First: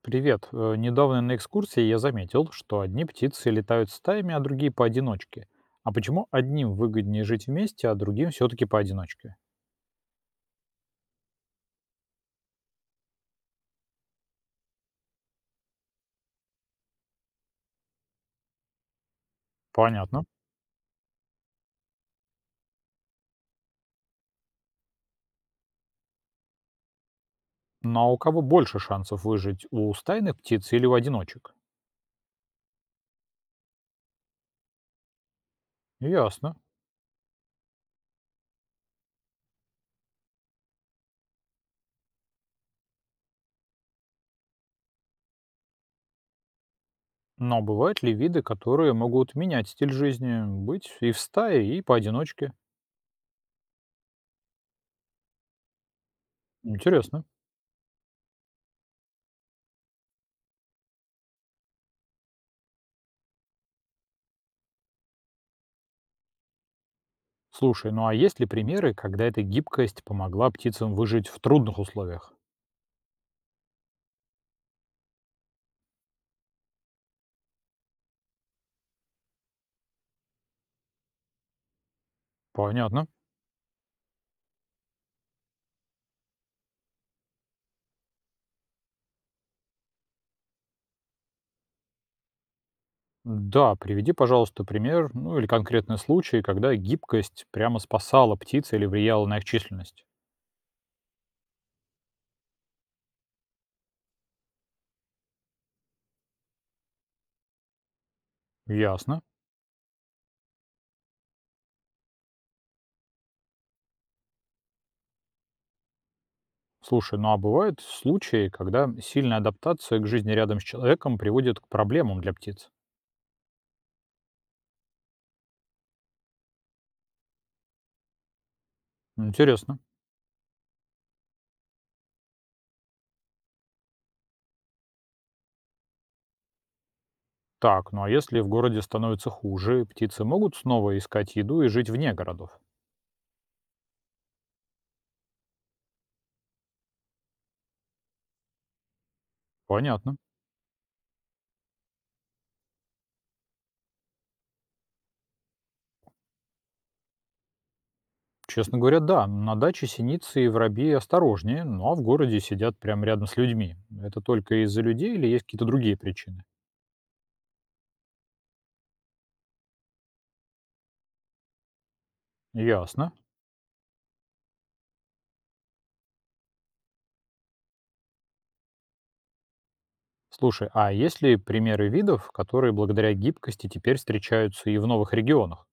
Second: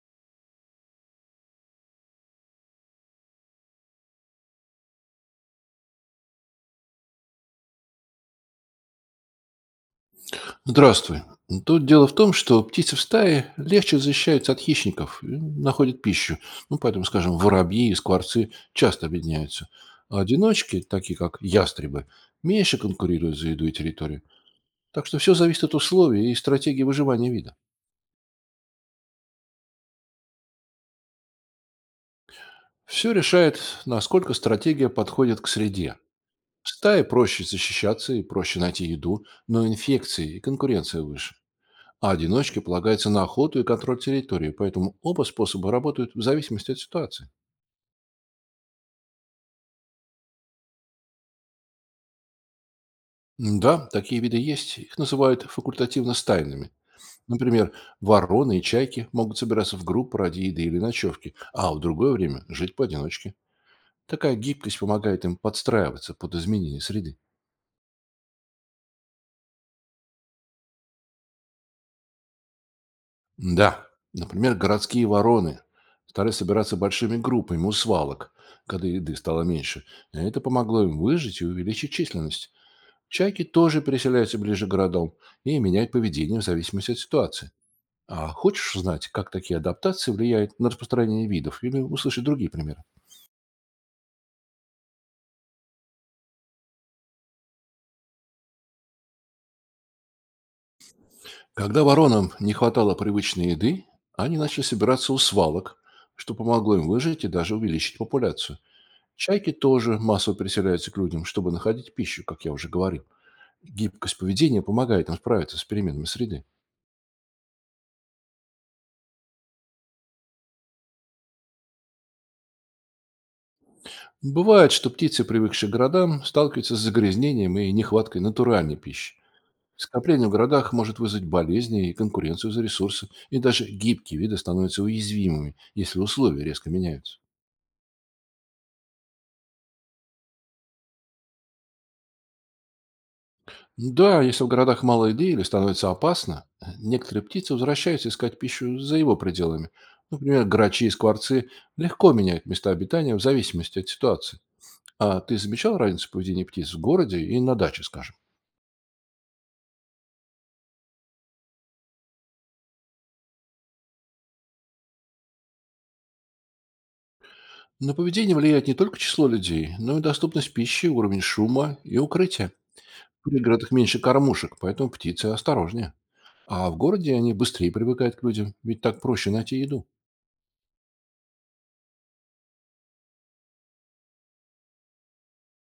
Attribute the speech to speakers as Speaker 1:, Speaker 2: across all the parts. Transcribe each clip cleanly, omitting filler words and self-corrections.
Speaker 1: Привет. Недавно на экскурсии я заметил, что одни птицы летают стаями, а другие поодиночке. А почему одним выгоднее жить вместе, а другим все-таки поодиночке?
Speaker 2: Здравствуй. Тут дело в том, что птицы в стае легче защищаются от хищников и находят пищу. Ну, поэтому, скажем, воробьи и скворцы часто объединяются. А
Speaker 1: Понятно.
Speaker 2: одиночки, такие как ястребы, меньше конкурируют за еду и территорию. Так что все зависит от условий и стратегии выживания вида.
Speaker 1: Но у кого больше шансов выжить? У стайных птиц или у одиночек?
Speaker 2: Все решает, насколько стратегия подходит к среде.
Speaker 1: Ясно.
Speaker 2: В стае проще защищаться и проще найти еду, но инфекции и конкуренция выше. А одиночке полагается на охоту и контроль территории, поэтому оба способа работают в зависимости от ситуации.
Speaker 1: Но бывают ли виды, которые могут менять стиль жизни, быть и в стае, и поодиночке?
Speaker 2: М, да, такие виды есть. Их называют факультативно стайными.
Speaker 1: Интересно.
Speaker 2: Например, вороны и чайки могут собираться в группу ради еды или ночевки, а в другое время жить поодиночке. Такая гибкость помогает им подстраиваться под изменения среды.
Speaker 1: Слушай, ну а есть ли примеры, когда эта гибкость помогла птицам выжить в трудных условиях?
Speaker 2: Да, например, городские вороны стали собираться большими группами у свалок, когда еды стало меньше. Это помогло им выжить и увеличить численность.
Speaker 1: Понятно.
Speaker 2: Чайки тоже переселяются ближе к городам и меняют поведение в зависимости от ситуации. А хочешь узнать, как такие адаптации влияют на распространение видов или услышать другие примеры?
Speaker 1: Да, приведи, пожалуйста, пример, ну или конкретный случай, когда гибкость прямо спасала птиц или влияла на их численность.
Speaker 2: Когда воронам не хватало привычной еды, они начали собираться у свалок, что помогло им выжить и даже увеличить популяцию.
Speaker 1: Ясно.
Speaker 2: Чайки тоже массово переселяются к людям, чтобы находить пищу, как я уже говорил. Гибкость поведения помогает им справиться с переменами среды.
Speaker 1: Слушай, ну а бывают случаи, когда сильная адаптация к жизни рядом с человеком приводит к проблемам для птиц.
Speaker 2: Бывает, что птицы, привыкшие к городам, сталкиваются с загрязнением и нехваткой натуральной пищи.
Speaker 1: Интересно.
Speaker 2: Скопление в городах может вызвать болезни и конкуренцию за ресурсы, и даже гибкие виды становятся уязвимыми, если условия резко меняются.
Speaker 1: Так, ну а если в городе становится хуже, птицы могут снова искать еду и жить вне городов?
Speaker 2: Да, если в городах мало еды или становится опасно, некоторые птицы возвращаются искать пищу за его пределами.
Speaker 1: Понятно.
Speaker 2: Например, грачи и скворцы легко меняют места обитания в зависимости от ситуации. А ты замечал разницу поведения птиц в городе и на даче, скажем?
Speaker 1: Честно говоря, да, на даче синицы и воробьи осторожнее, ну а в городе сидят прямо рядом с людьми. Это только из-за людей или есть какие-то другие причины?
Speaker 2: На поведение влияет не только число людей, но и доступность пищи, уровень шума и укрытия.
Speaker 1: Ясно.
Speaker 2: В пригородах меньше кормушек, поэтому птицы осторожнее. А в городе они быстрее привыкают к людям, ведь так проще найти еду.
Speaker 1: Слушай, а есть ли примеры видов, которые благодаря гибкости теперь встречаются и в новых регионах?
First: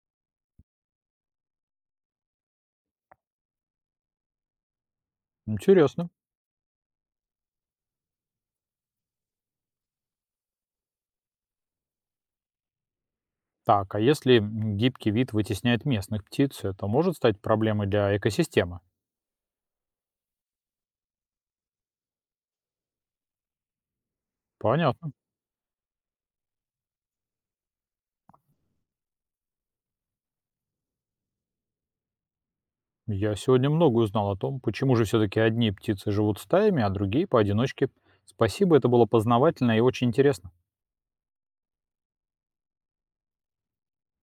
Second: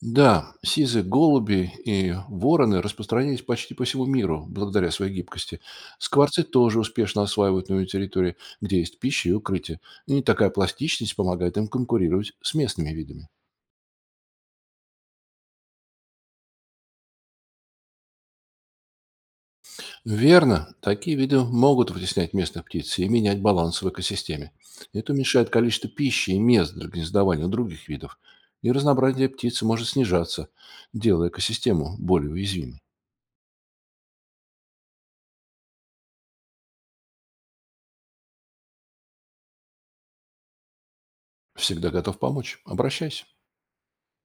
Speaker 2: Да, сизы, голуби и вороны распространились почти по всему миру благодаря своей гибкости.
Speaker 1: Интересно.
Speaker 2: Скворцы тоже успешно осваивают новые территории, где есть пища и укрытие. И такая пластичность помогает им конкурировать с местными видами.
Speaker 1: Так, а если гибкий вид вытесняет местных птиц, это может стать проблемой для экосистемы?
Speaker 2: Верно, такие виды могут вытеснять местных птиц и менять баланс в экосистеме.
Speaker 1: Понятно.
Speaker 2: Это уменьшает количество пищи и мест для гнездования у других видов, и разнообразие птиц может снижаться, делая экосистему более уязвимой.
Speaker 1: Я сегодня много узнал о том, почему же все-таки одни птицы живут стаями, а другие поодиночке. Спасибо, это было познавательно и очень интересно.
Speaker 2: Всегда готов помочь. Обращайся.